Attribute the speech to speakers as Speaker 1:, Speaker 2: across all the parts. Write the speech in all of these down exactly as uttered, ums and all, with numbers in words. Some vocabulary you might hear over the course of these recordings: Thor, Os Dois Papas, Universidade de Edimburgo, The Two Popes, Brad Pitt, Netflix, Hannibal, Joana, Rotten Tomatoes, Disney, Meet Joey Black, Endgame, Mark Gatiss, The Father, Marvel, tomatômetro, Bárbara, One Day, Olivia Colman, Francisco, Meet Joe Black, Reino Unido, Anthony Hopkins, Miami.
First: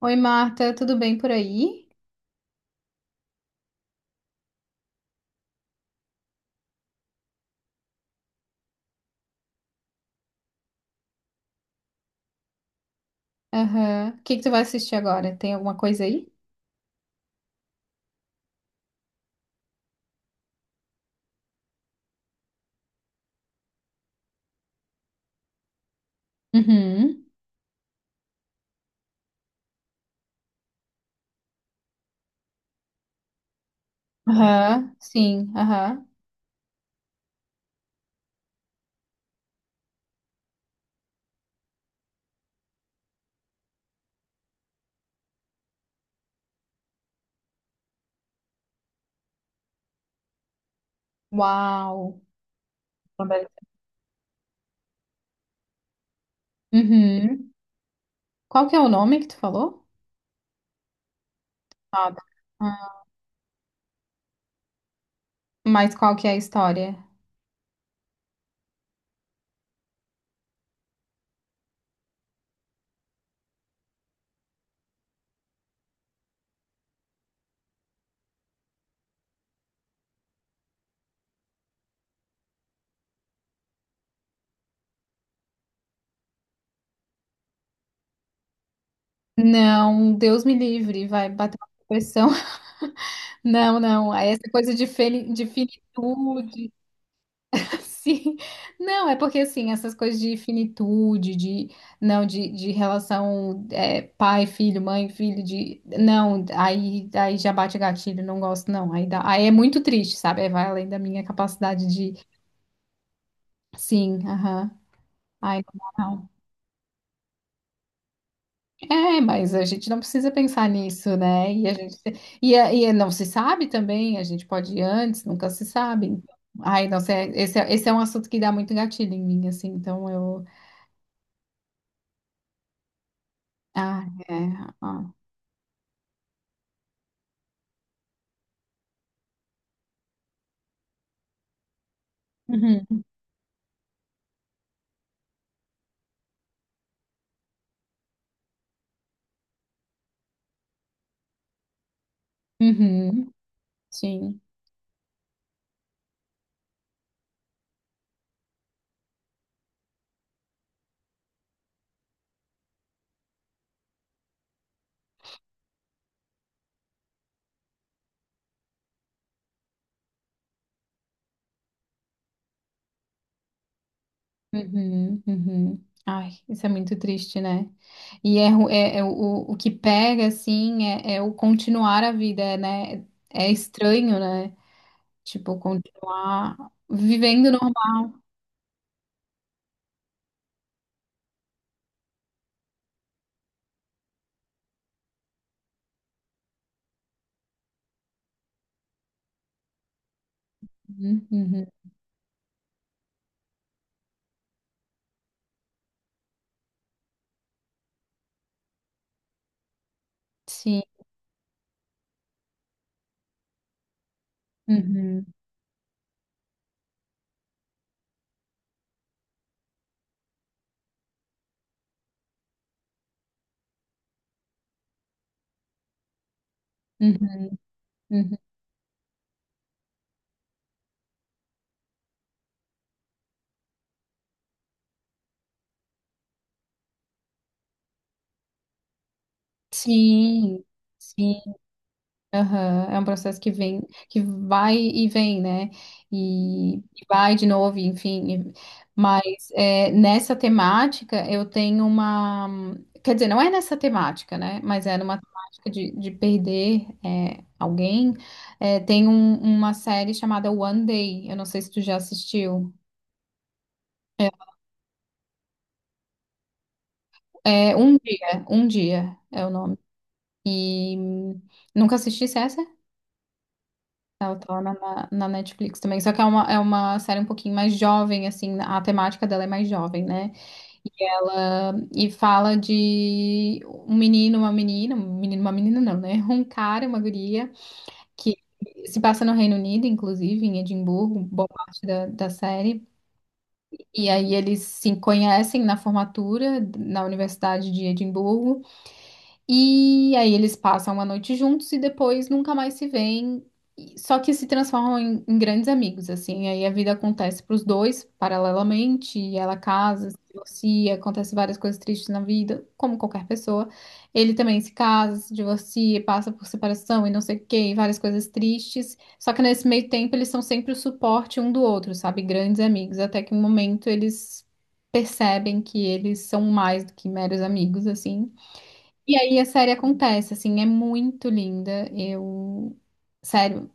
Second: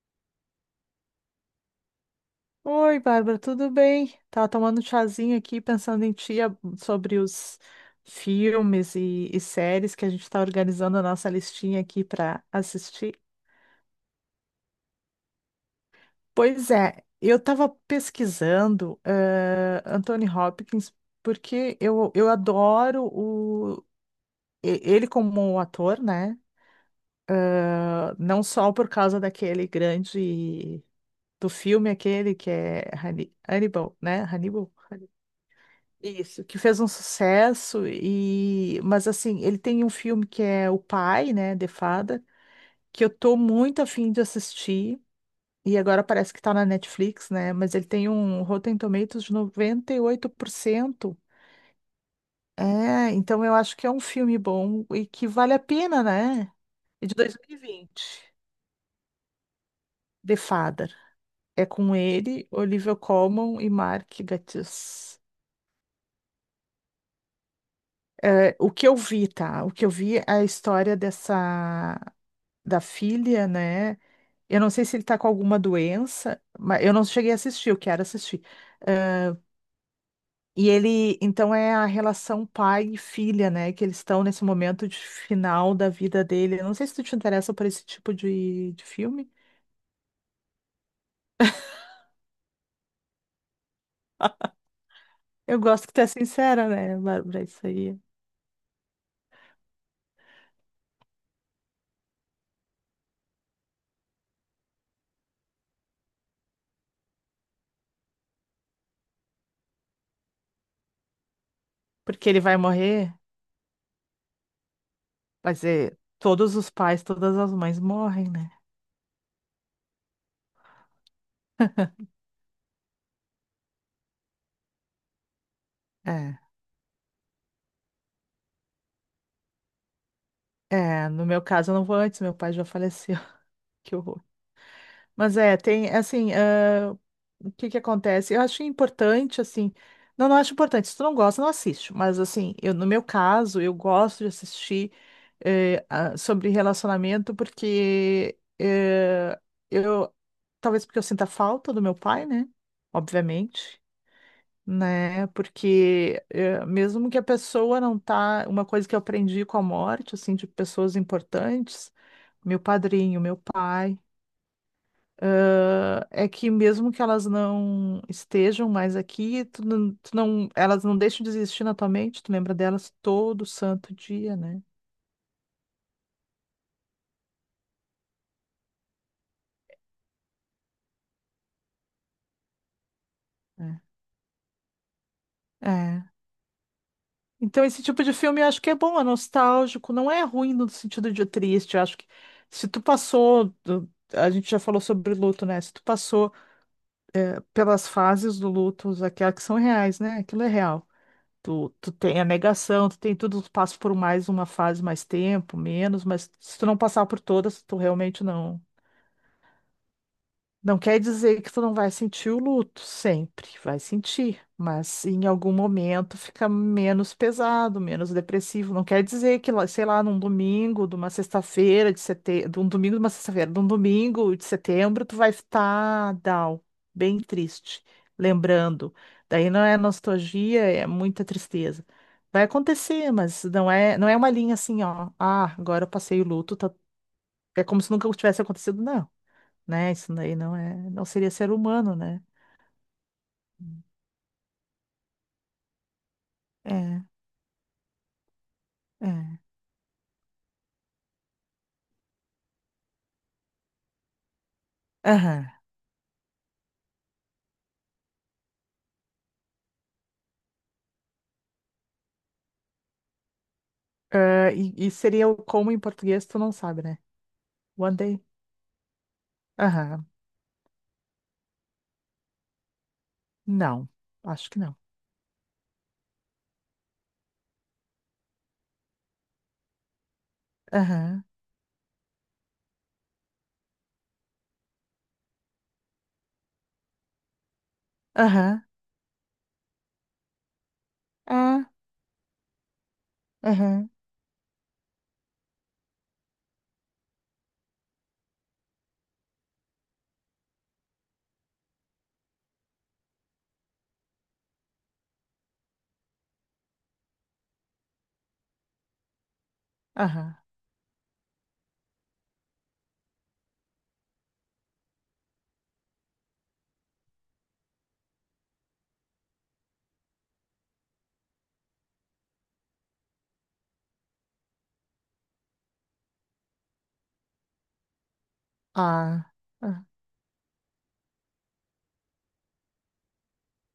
Speaker 1: Oi, Marta, tudo bem por aí?
Speaker 2: Oi, Bárbara, tudo bem? Tava tomando um chazinho aqui, pensando em ti a- sobre os filmes e, e séries que a gente está organizando a nossa listinha aqui para assistir.
Speaker 1: Aham. O que que tu vai assistir agora? Tem alguma coisa aí?
Speaker 2: Pois é, eu estava pesquisando eh, Anthony Hopkins porque eu, eu adoro o, e- ele como ator, né?
Speaker 1: Uhum.
Speaker 2: Ah, não só por causa daquele grande do filme aquele que é Hanni- Hannibal, né? Hannibal.
Speaker 1: Aham. Sim, aham.
Speaker 2: Isso, que fez um sucesso e, mas assim, ele tem um filme que é O Pai, né, The Father, que eu tô muito afim de assistir e agora parece que tá na Netflix, né, mas ele tem um Rotten Tomatoes de noventa e oito por cento.
Speaker 1: Uau.
Speaker 2: É, então eu acho que é um filme bom e que vale a pena, né? É de
Speaker 1: Uhum.
Speaker 2: dois mil e vinte,
Speaker 1: Qual que é o nome que tu falou?
Speaker 2: The Father. É com
Speaker 1: Ah, tá.
Speaker 2: ele, Olivia
Speaker 1: Ah,
Speaker 2: Colman e Mark Gatiss.
Speaker 1: mas qual que é a história?
Speaker 2: É, o que eu vi, tá? O que eu vi é a história dessa. Da filha, né? Eu não sei se ele tá com alguma doença, mas eu não cheguei a assistir, eu quero assistir. Ah, e ele, então, é a relação pai e filha, né? Que eles estão nesse momento de final da vida dele. Eu não sei se tu te interessa por esse tipo de, de filme.
Speaker 1: Não, Deus me livre, vai bater uma depressão. Não, não. é Essa coisa de, feli- de
Speaker 2: Eu gosto que tu é sincera,
Speaker 1: finitude.
Speaker 2: né, Bárbara? Isso aí.
Speaker 1: Sim. Não, é porque assim, essas coisas de finitude, de não, de, de relação é, pai, filho, mãe, filho, de não, aí, aí já bate gatilho, não gosto, não. Aí, dá, aí é muito triste, sabe? Aí vai além da minha capacidade de
Speaker 2: Porque ele vai morrer,
Speaker 1: sim, aham.
Speaker 2: vai
Speaker 1: Ai, não,
Speaker 2: dizer,
Speaker 1: dá, não.
Speaker 2: todos os pais, todas as mães morrem, né?
Speaker 1: É, mas a gente não precisa pensar nisso, né? E a gente e, a- e não se sabe também, a gente pode ir antes, nunca se sabe. Então,
Speaker 2: É.
Speaker 1: ai, não sei, esse, é- esse é um assunto que dá muito gatilho em mim, assim, então eu
Speaker 2: É, no meu caso eu não vou antes, meu pai já faleceu. Que
Speaker 1: ah,
Speaker 2: horror.
Speaker 1: é. Ah.
Speaker 2: Mas é, tem, assim, ah, o que que acontece? Eu acho importante, assim, não, não acho importante, se tu não gosta, não assiste, mas, assim, eu, no meu
Speaker 1: Uhum,
Speaker 2: caso, eu gosto de assistir eh, ah, sobre relacionamento porque eh, eu, talvez porque eu sinta falta do meu pai, né,
Speaker 1: uhum,
Speaker 2: obviamente,
Speaker 1: sim.
Speaker 2: né, porque eh, mesmo que a pessoa não tá, uma coisa que eu aprendi com a morte, assim, de pessoas importantes, meu padrinho, meu pai, ah, é que mesmo que elas não estejam mais aqui, tu não, tu não- elas não deixam de existir na tua mente, tu lembra delas todo santo dia, né?
Speaker 1: Uhum, uhum. Ai, isso é muito triste, né? E é, ru- é, é o, o que pega, assim, é, é o continuar a vida, né? É estranho, né? Tipo,
Speaker 2: É. É.
Speaker 1: continuar vivendo
Speaker 2: Então,
Speaker 1: normal.
Speaker 2: esse tipo de filme eu acho que é bom, é nostálgico, não é ruim no sentido de triste. Eu acho que se tu passou, do- a gente já falou sobre luto, né? Se tu passou pelas fases do luto, aquelas que são reais, né? Aquilo é real.
Speaker 1: Uhum, uhum,
Speaker 2: Tu, tu tem a negação, tu tem tudo, tu passa por mais uma fase, mais tempo, menos, mas se tu não passar por todas, tu realmente não. Não
Speaker 1: sim.
Speaker 2: quer dizer que tu não vai sentir o luto, sempre vai sentir, mas em
Speaker 1: Uhum,
Speaker 2: algum momento fica menos pesado, menos depressivo. Não quer dizer que, lá- sei lá, num domingo, de uma sexta-feira de setembro, de um domingo, de uma sexta-feira, de um domingo de setembro, tu vai estar down, bem
Speaker 1: uhum,
Speaker 2: triste,
Speaker 1: uhum.
Speaker 2: lembrando. Daí não é nostalgia, é muita tristeza. Vai acontecer, mas não é, não é uma linha assim, ó. Ah, agora eu passei o luto, tá- é como se nunca tivesse acontecido, não né? Isso daí não
Speaker 1: Sim,
Speaker 2: é, não seria ser
Speaker 1: sim.
Speaker 2: humano, né?
Speaker 1: Aham, é um processo que vem, que vai e vem, né? E, e
Speaker 2: É,
Speaker 1: vai de novo, enfim. Mas
Speaker 2: é.
Speaker 1: é, nessa temática eu tenho uma. Quer dizer, não é nessa temática, né? Mas é numa
Speaker 2: Aham.
Speaker 1: temática de, de perder é, alguém. É, tem um- uma série chamada One Day. Eu não sei se tu já assistiu.
Speaker 2: Ah, e, e seria o como em português, tu não sabe, né?
Speaker 1: É é
Speaker 2: One
Speaker 1: Um
Speaker 2: Day.
Speaker 1: Dia, Um Dia é o nome.
Speaker 2: Aham.
Speaker 1: E hum, nunca assisti essa? é
Speaker 2: Não.
Speaker 1: Ela
Speaker 2: Acho que
Speaker 1: torna
Speaker 2: não.
Speaker 1: na, na Netflix também. Só que é uma, é uma série um pouquinho mais jovem, assim, a temática dela é mais jovem, né? E
Speaker 2: Aham.
Speaker 1: ela e fala de um menino, uma menina, um menino, uma menina não, né? Um cara, e uma guria, que
Speaker 2: Aham.
Speaker 1: se passa no Reino Unido, inclusive, em Edimburgo, boa
Speaker 2: Ah.
Speaker 1: parte da, da série.
Speaker 2: Aham.
Speaker 1: E aí eles se conhecem na formatura, na Universidade de Edimburgo. E aí eles passam uma noite juntos e depois nunca mais se veem. E- Só que se transformam em, em grandes amigos, assim. Aí a vida acontece para os dois paralelamente. E ela casa, se
Speaker 2: Aham.
Speaker 1: divorcia, acontece várias coisas tristes na vida, como qualquer pessoa. Ele também se casa, se divorcia, passa por separação e não sei o quê, e várias coisas tristes. Só que nesse meio tempo eles são sempre o suporte um do outro, sabe? Grandes amigos. Até que um momento eles percebem que eles são mais do que meros amigos, assim. E
Speaker 2: Ah.
Speaker 1: aí a série
Speaker 2: Ah.
Speaker 1: acontece, assim, é muito linda. Eu, sério,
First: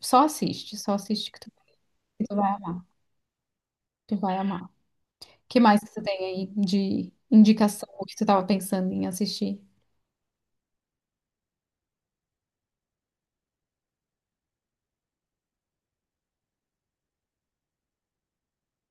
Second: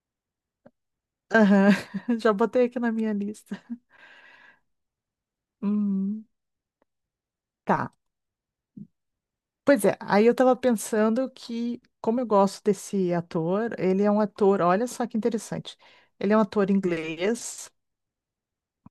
Speaker 1: só assiste, só assiste que tu,
Speaker 2: Aham.
Speaker 1: que
Speaker 2: Já
Speaker 1: tu vai
Speaker 2: botei aqui
Speaker 1: amar,
Speaker 2: na minha lista.
Speaker 1: tu vai amar. O que mais que você tem
Speaker 2: Hum,
Speaker 1: aí de indicação,
Speaker 2: tá.
Speaker 1: o que tu tava pensando em assistir?
Speaker 2: Pois é, aí eu tava pensando que, como eu gosto desse ator, ele é um ator, olha só que interessante. Ele é um ator inglês.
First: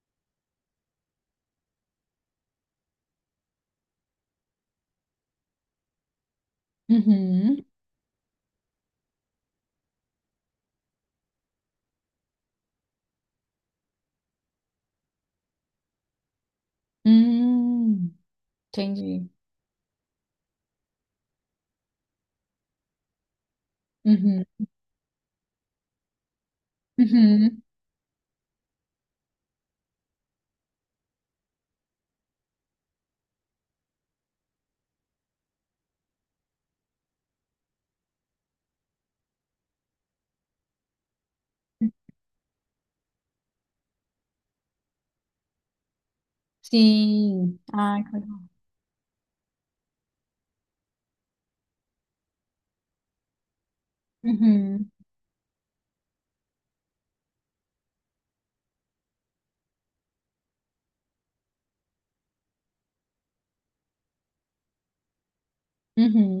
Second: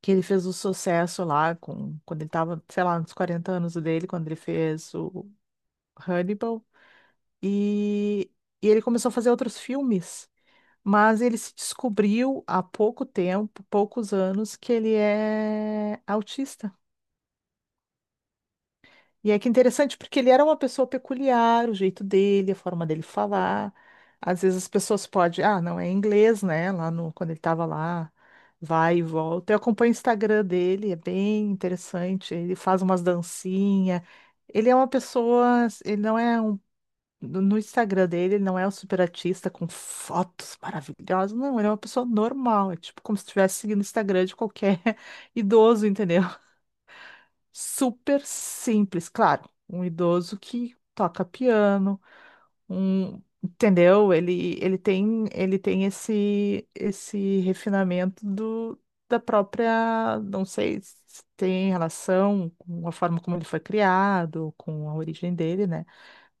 Speaker 2: Que ele fez o sucesso lá com quando ele tava, sei lá, nos quarenta anos dele, quando ele fez o Hannibal
Speaker 1: Uhum.
Speaker 2: e, e ele começou a fazer outros filmes, mas ele se descobriu há pouco tempo, poucos anos, que ele é autista.
Speaker 1: Hum, entendi.
Speaker 2: E é que interessante, porque ele era uma pessoa peculiar, o jeito dele, a forma dele falar. Às
Speaker 1: Uhum.
Speaker 2: vezes as pessoas podem, ah, não é inglês, né? Lá no, quando ele
Speaker 1: Uhum.
Speaker 2: estava lá, vai e volta. Eu acompanho o Instagram dele, é bem interessante. Ele faz umas dancinhas. Ele é uma pessoa, ele não é um. No no Instagram dele, ele não é um super artista com fotos maravilhosas. Não, ele é uma pessoa normal. É tipo como se estivesse seguindo o Instagram de qualquer idoso, entendeu?
Speaker 1: Sim. Ai, que
Speaker 2: Super
Speaker 1: legal.
Speaker 2: simples, claro. Um idoso que toca piano, um, entendeu? Ele, ele
Speaker 1: Uhum.
Speaker 2: tem, ele tem esse, esse refinamento do, da própria, não sei se tem relação com a forma como ele foi criado, com a origem dele, né?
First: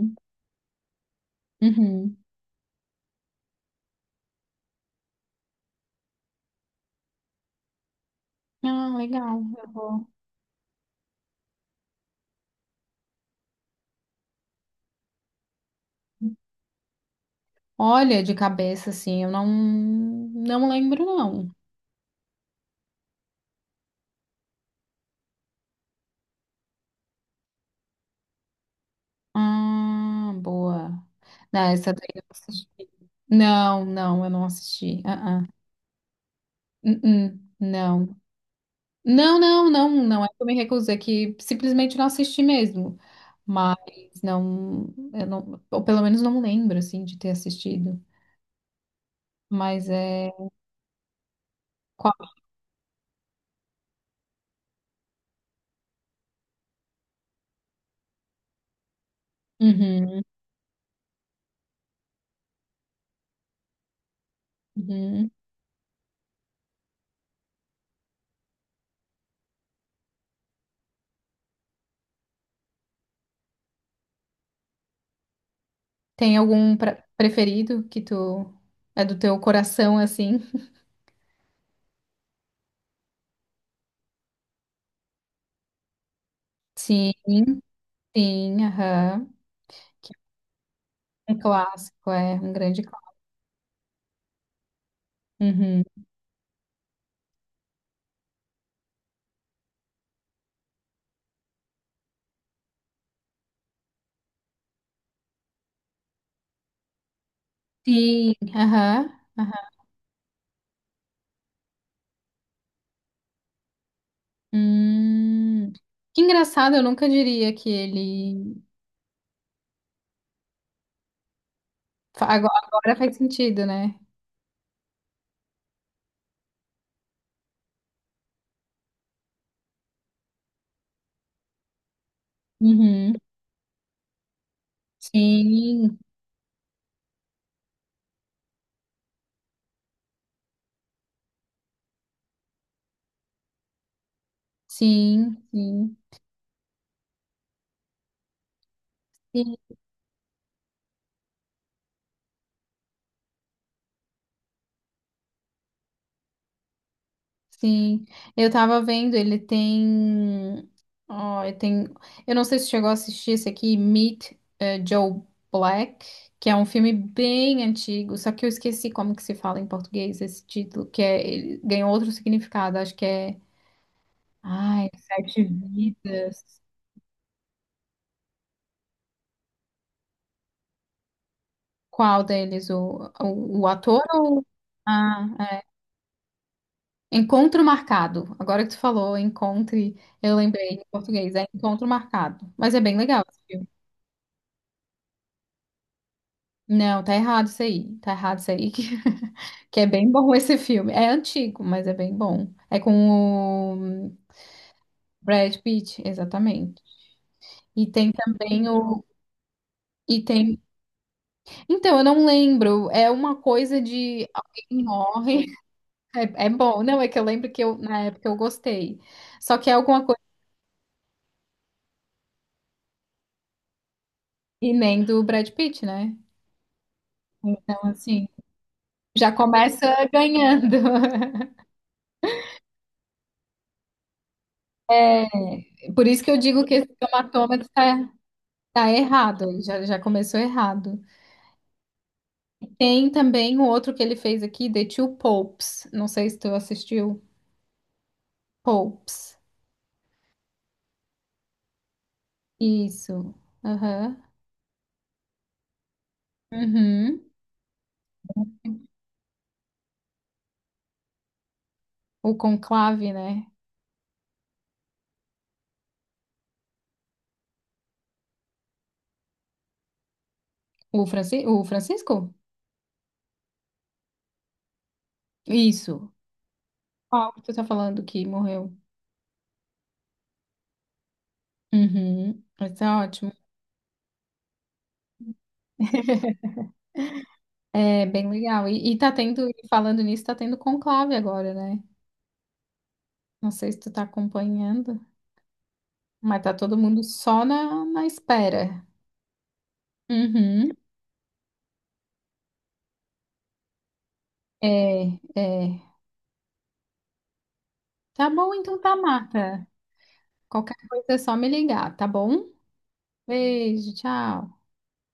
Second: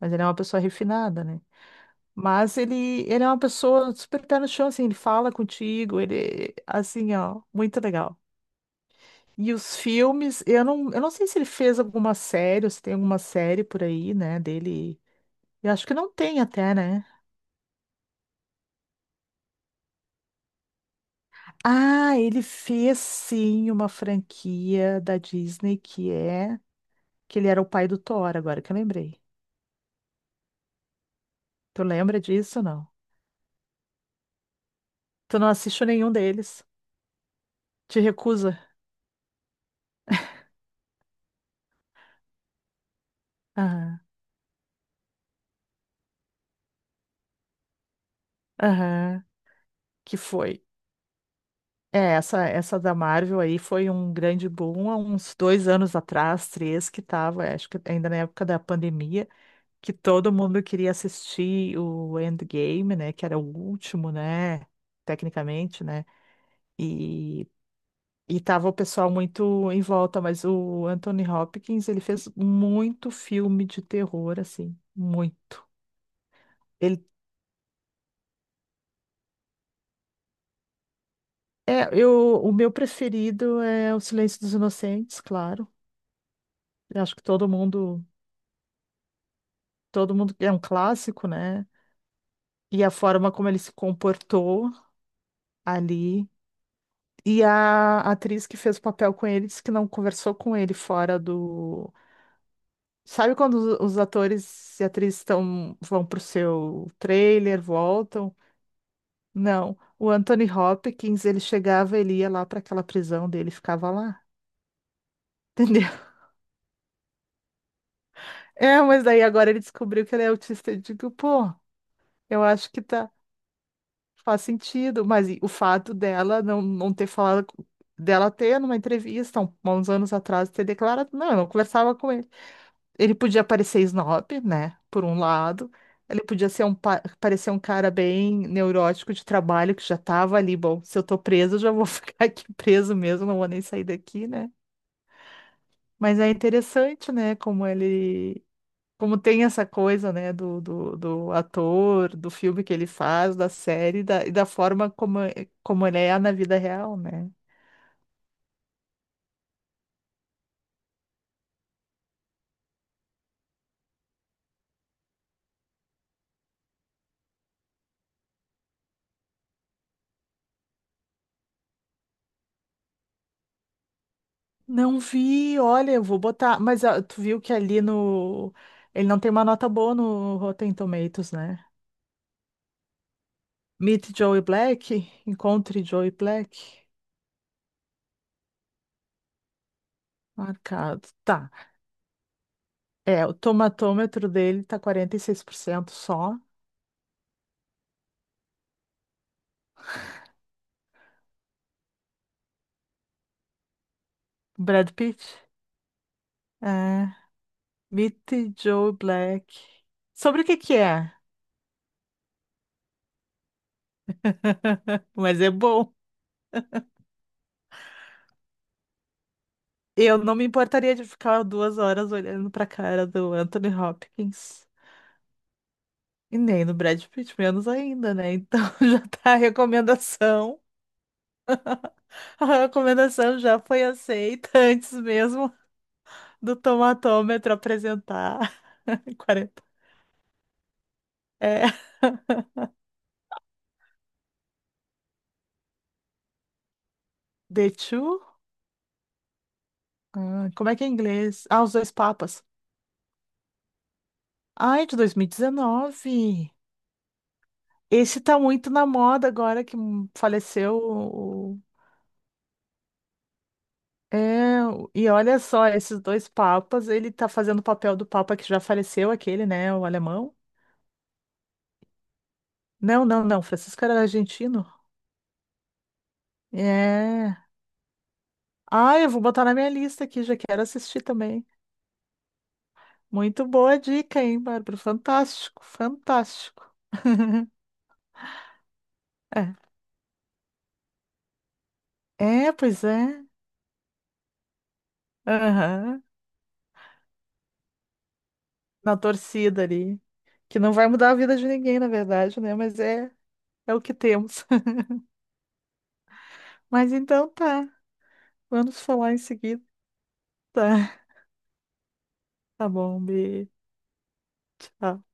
Speaker 2: Mas ele é uma pessoa refinada, né?
Speaker 1: Uhum.
Speaker 2: Mas ele, ele é uma pessoa super pé no chão, assim, ele fala contigo, ele, assim, ó, muito legal.
Speaker 1: Ah, legal.
Speaker 2: E
Speaker 1: Eu
Speaker 2: os
Speaker 1: vou.
Speaker 2: filmes, eu não, eu não sei se ele fez alguma série, ou se tem alguma série por aí, né, dele. Eu acho que não tem até, né?
Speaker 1: Olha, de cabeça, assim, eu não, não lembro, não.
Speaker 2: Ah, ele fez sim uma franquia da Disney que é que ele era o pai do Thor, agora que eu lembrei.
Speaker 1: Ah, boa. Não,
Speaker 2: Tu
Speaker 1: essa daí
Speaker 2: lembra
Speaker 1: eu não
Speaker 2: disso ou
Speaker 1: assisti.
Speaker 2: não?
Speaker 1: Não, não, eu não assisti.
Speaker 2: Tu
Speaker 1: Ah,
Speaker 2: não
Speaker 1: ah.
Speaker 2: assiste nenhum deles?
Speaker 1: Uh-uh,
Speaker 2: Te
Speaker 1: não.
Speaker 2: recusa?
Speaker 1: Não, não, não, não é que eu me recusei, é que simplesmente não assisti mesmo. Mas
Speaker 2: Aham.
Speaker 1: não, eu não, ou pelo menos não lembro, assim, de ter assistido.
Speaker 2: Aham.
Speaker 1: Mas
Speaker 2: Que
Speaker 1: é.
Speaker 2: foi. É,
Speaker 1: Qual?
Speaker 2: essa, essa da Marvel aí foi um grande boom há uns dois anos atrás, três, que tava, acho que ainda na época da pandemia. Que
Speaker 1: Uhum,
Speaker 2: todo mundo queria assistir o Endgame, né? Que era o último, né?
Speaker 1: uhum.
Speaker 2: Tecnicamente, né? E, e tava o pessoal muito em volta, mas o Anthony Hopkins, ele fez muito filme de terror, assim, muito.
Speaker 1: Tem algum pra-
Speaker 2: Ele
Speaker 1: preferido que tu. É do teu coração, assim?
Speaker 2: é, eu, o meu preferido é O Silêncio dos Inocentes, claro. Eu
Speaker 1: Sim,
Speaker 2: acho que todo mundo,
Speaker 1: sim, aham. Que
Speaker 2: todo mundo é um clássico,
Speaker 1: é um
Speaker 2: né?
Speaker 1: clássico, é um grande
Speaker 2: E a
Speaker 1: clássico.
Speaker 2: forma como ele se comportou
Speaker 1: Uhum.
Speaker 2: ali. E a atriz que fez o papel com ele disse que não conversou com ele fora do. Sabe quando os os atores e atrizes estão, vão pro seu trailer,
Speaker 1: Sim,
Speaker 2: voltam?
Speaker 1: aham, aham.
Speaker 2: Não. O Anthony Hopkins, ele chegava, ele ia lá para aquela prisão dele, ficava lá.
Speaker 1: Hum,
Speaker 2: Entendeu?
Speaker 1: que engraçado, eu nunca diria que ele.
Speaker 2: É, mas daí agora ele descobriu que ele é autista. Eu digo, pô,
Speaker 1: fa-
Speaker 2: eu
Speaker 1: Agora,
Speaker 2: acho que
Speaker 1: agora
Speaker 2: tá,
Speaker 1: faz sentido, né?
Speaker 2: faz sentido. Mas e o fato dela não, não ter falado, com- dela ter numa entrevista, um- uns anos atrás, ter declarado, não, eu não conversava com ele.
Speaker 1: Uhum.
Speaker 2: Ele podia parecer snob, né? Por um lado.
Speaker 1: Sim,
Speaker 2: Ele podia ser um, pa- parecer um cara bem neurótico de trabalho, que já tava ali, bom, se eu tô preso, eu já vou ficar aqui preso mesmo, não vou nem sair daqui, né?
Speaker 1: sim, sim,
Speaker 2: Mas é interessante, né? Como ele. Como tem
Speaker 1: sim,
Speaker 2: essa coisa, né? Do, do, do ator, do filme que ele faz, da série, da, e da forma como, é- como ele é na vida real, né?
Speaker 1: sim. Eu tava vendo, ele tem. Ó, ele tem. Eu não sei se chegou a assistir esse aqui, Meet, eh, Joe Black, que é um filme bem antigo, só que eu esqueci como que se fala em português esse título, que é ele ganhou outro significado, acho que é. Ai,
Speaker 2: Não
Speaker 1: Sete
Speaker 2: vi, olha, eu vou botar.
Speaker 1: Vidas.
Speaker 2: Mas ah, tu viu que ali no. Ele não tem uma nota boa no Rotten Tomatoes, né?
Speaker 1: Qual deles? O, o, o ator
Speaker 2: Meet Joey
Speaker 1: ou.
Speaker 2: Black,
Speaker 1: Ah, é.
Speaker 2: encontre Joey Black,
Speaker 1: Encontro Marcado. Agora que tu falou, encontre. Eu lembrei em
Speaker 2: marcado.
Speaker 1: português, é
Speaker 2: Tá.
Speaker 1: Encontro Marcado. Mas é bem legal
Speaker 2: É, o
Speaker 1: esse filme.
Speaker 2: tomatômetro dele tá quarenta e seis por cento só.
Speaker 1: Não, tá errado isso aí. Tá errado isso aí. Que, que é bem bom esse filme. É antigo, mas é bem bom. É com o
Speaker 2: Brad Pitt.
Speaker 1: Brad Pitt, exatamente.
Speaker 2: É,
Speaker 1: E tem
Speaker 2: Meet
Speaker 1: também
Speaker 2: Joey
Speaker 1: o.
Speaker 2: Black.
Speaker 1: E
Speaker 2: Sobre o que
Speaker 1: tem.
Speaker 2: que é?
Speaker 1: Então, eu não lembro. É uma coisa de alguém
Speaker 2: Mas
Speaker 1: morre.
Speaker 2: é bom.
Speaker 1: É, é bom. Não, é que eu lembro que eu, na época eu gostei. Só que é alguma
Speaker 2: Eu
Speaker 1: coisa
Speaker 2: não me importaria de ficar duas horas olhando pra cara do Anthony Hopkins.
Speaker 1: que nem do Brad Pitt, né?
Speaker 2: E nem do Brad Pitt, menos
Speaker 1: Então,
Speaker 2: ainda,
Speaker 1: assim,
Speaker 2: né? Então já
Speaker 1: já
Speaker 2: tá a
Speaker 1: começa
Speaker 2: recomendação.
Speaker 1: ganhando.
Speaker 2: A recomendação já foi aceita antes
Speaker 1: É,
Speaker 2: mesmo.
Speaker 1: por isso que eu
Speaker 2: Do
Speaker 1: digo que esse
Speaker 2: tomatômetro
Speaker 1: tomatômetro tá,
Speaker 2: apresentar
Speaker 1: tá errado. Ele
Speaker 2: quarenta.
Speaker 1: Já, já começou errado.
Speaker 2: É,
Speaker 1: Tem também o outro que ele fez aqui, The Two Popes. Não sei se tu assistiu.
Speaker 2: The Two?
Speaker 1: Popes.
Speaker 2: Ah, como é que é em inglês? Ah, Os Dois Papas.
Speaker 1: Isso. Aham.
Speaker 2: Ai, de dois mil e dezenove.
Speaker 1: Uhum.
Speaker 2: Esse tá muito na moda agora que hum, faleceu. o-
Speaker 1: O conclave, né?
Speaker 2: É, e olha só, esses dois papas, ele tá fazendo o papel do papa que já faleceu, aquele, né, o alemão.
Speaker 1: O, Franci o Francisco?
Speaker 2: Não, não, não, Francisco era argentino.
Speaker 1: Isso. Qual
Speaker 2: É.
Speaker 1: que tu tá falando que morreu?
Speaker 2: Ah, eu vou botar na minha lista aqui, já quero assistir também.
Speaker 1: Uhum. Isso é ótimo.
Speaker 2: Muito boa dica, hein, Bárbara? Fantástico, fantástico.
Speaker 1: É bem legal. E, e tá tendo,
Speaker 2: É,
Speaker 1: e falando nisso, tá tendo conclave agora, né?
Speaker 2: é, pois é.
Speaker 1: Não sei se tu tá acompanhando,
Speaker 2: Aham.
Speaker 1: mas tá todo mundo só na, na espera.
Speaker 2: Na torcida ali. Que
Speaker 1: Uhum.
Speaker 2: não vai mudar a vida de ninguém, na verdade, né? Mas é, é o que temos.
Speaker 1: É, é.
Speaker 2: Mas então tá.
Speaker 1: Tá bom, então
Speaker 2: Vamos
Speaker 1: tá,
Speaker 2: falar em seguida.
Speaker 1: Marta. Qualquer coisa é só me ligar, tá bom?
Speaker 2: Tá bom, beijo.
Speaker 1: Beijo, tchau.
Speaker 2: Tchau.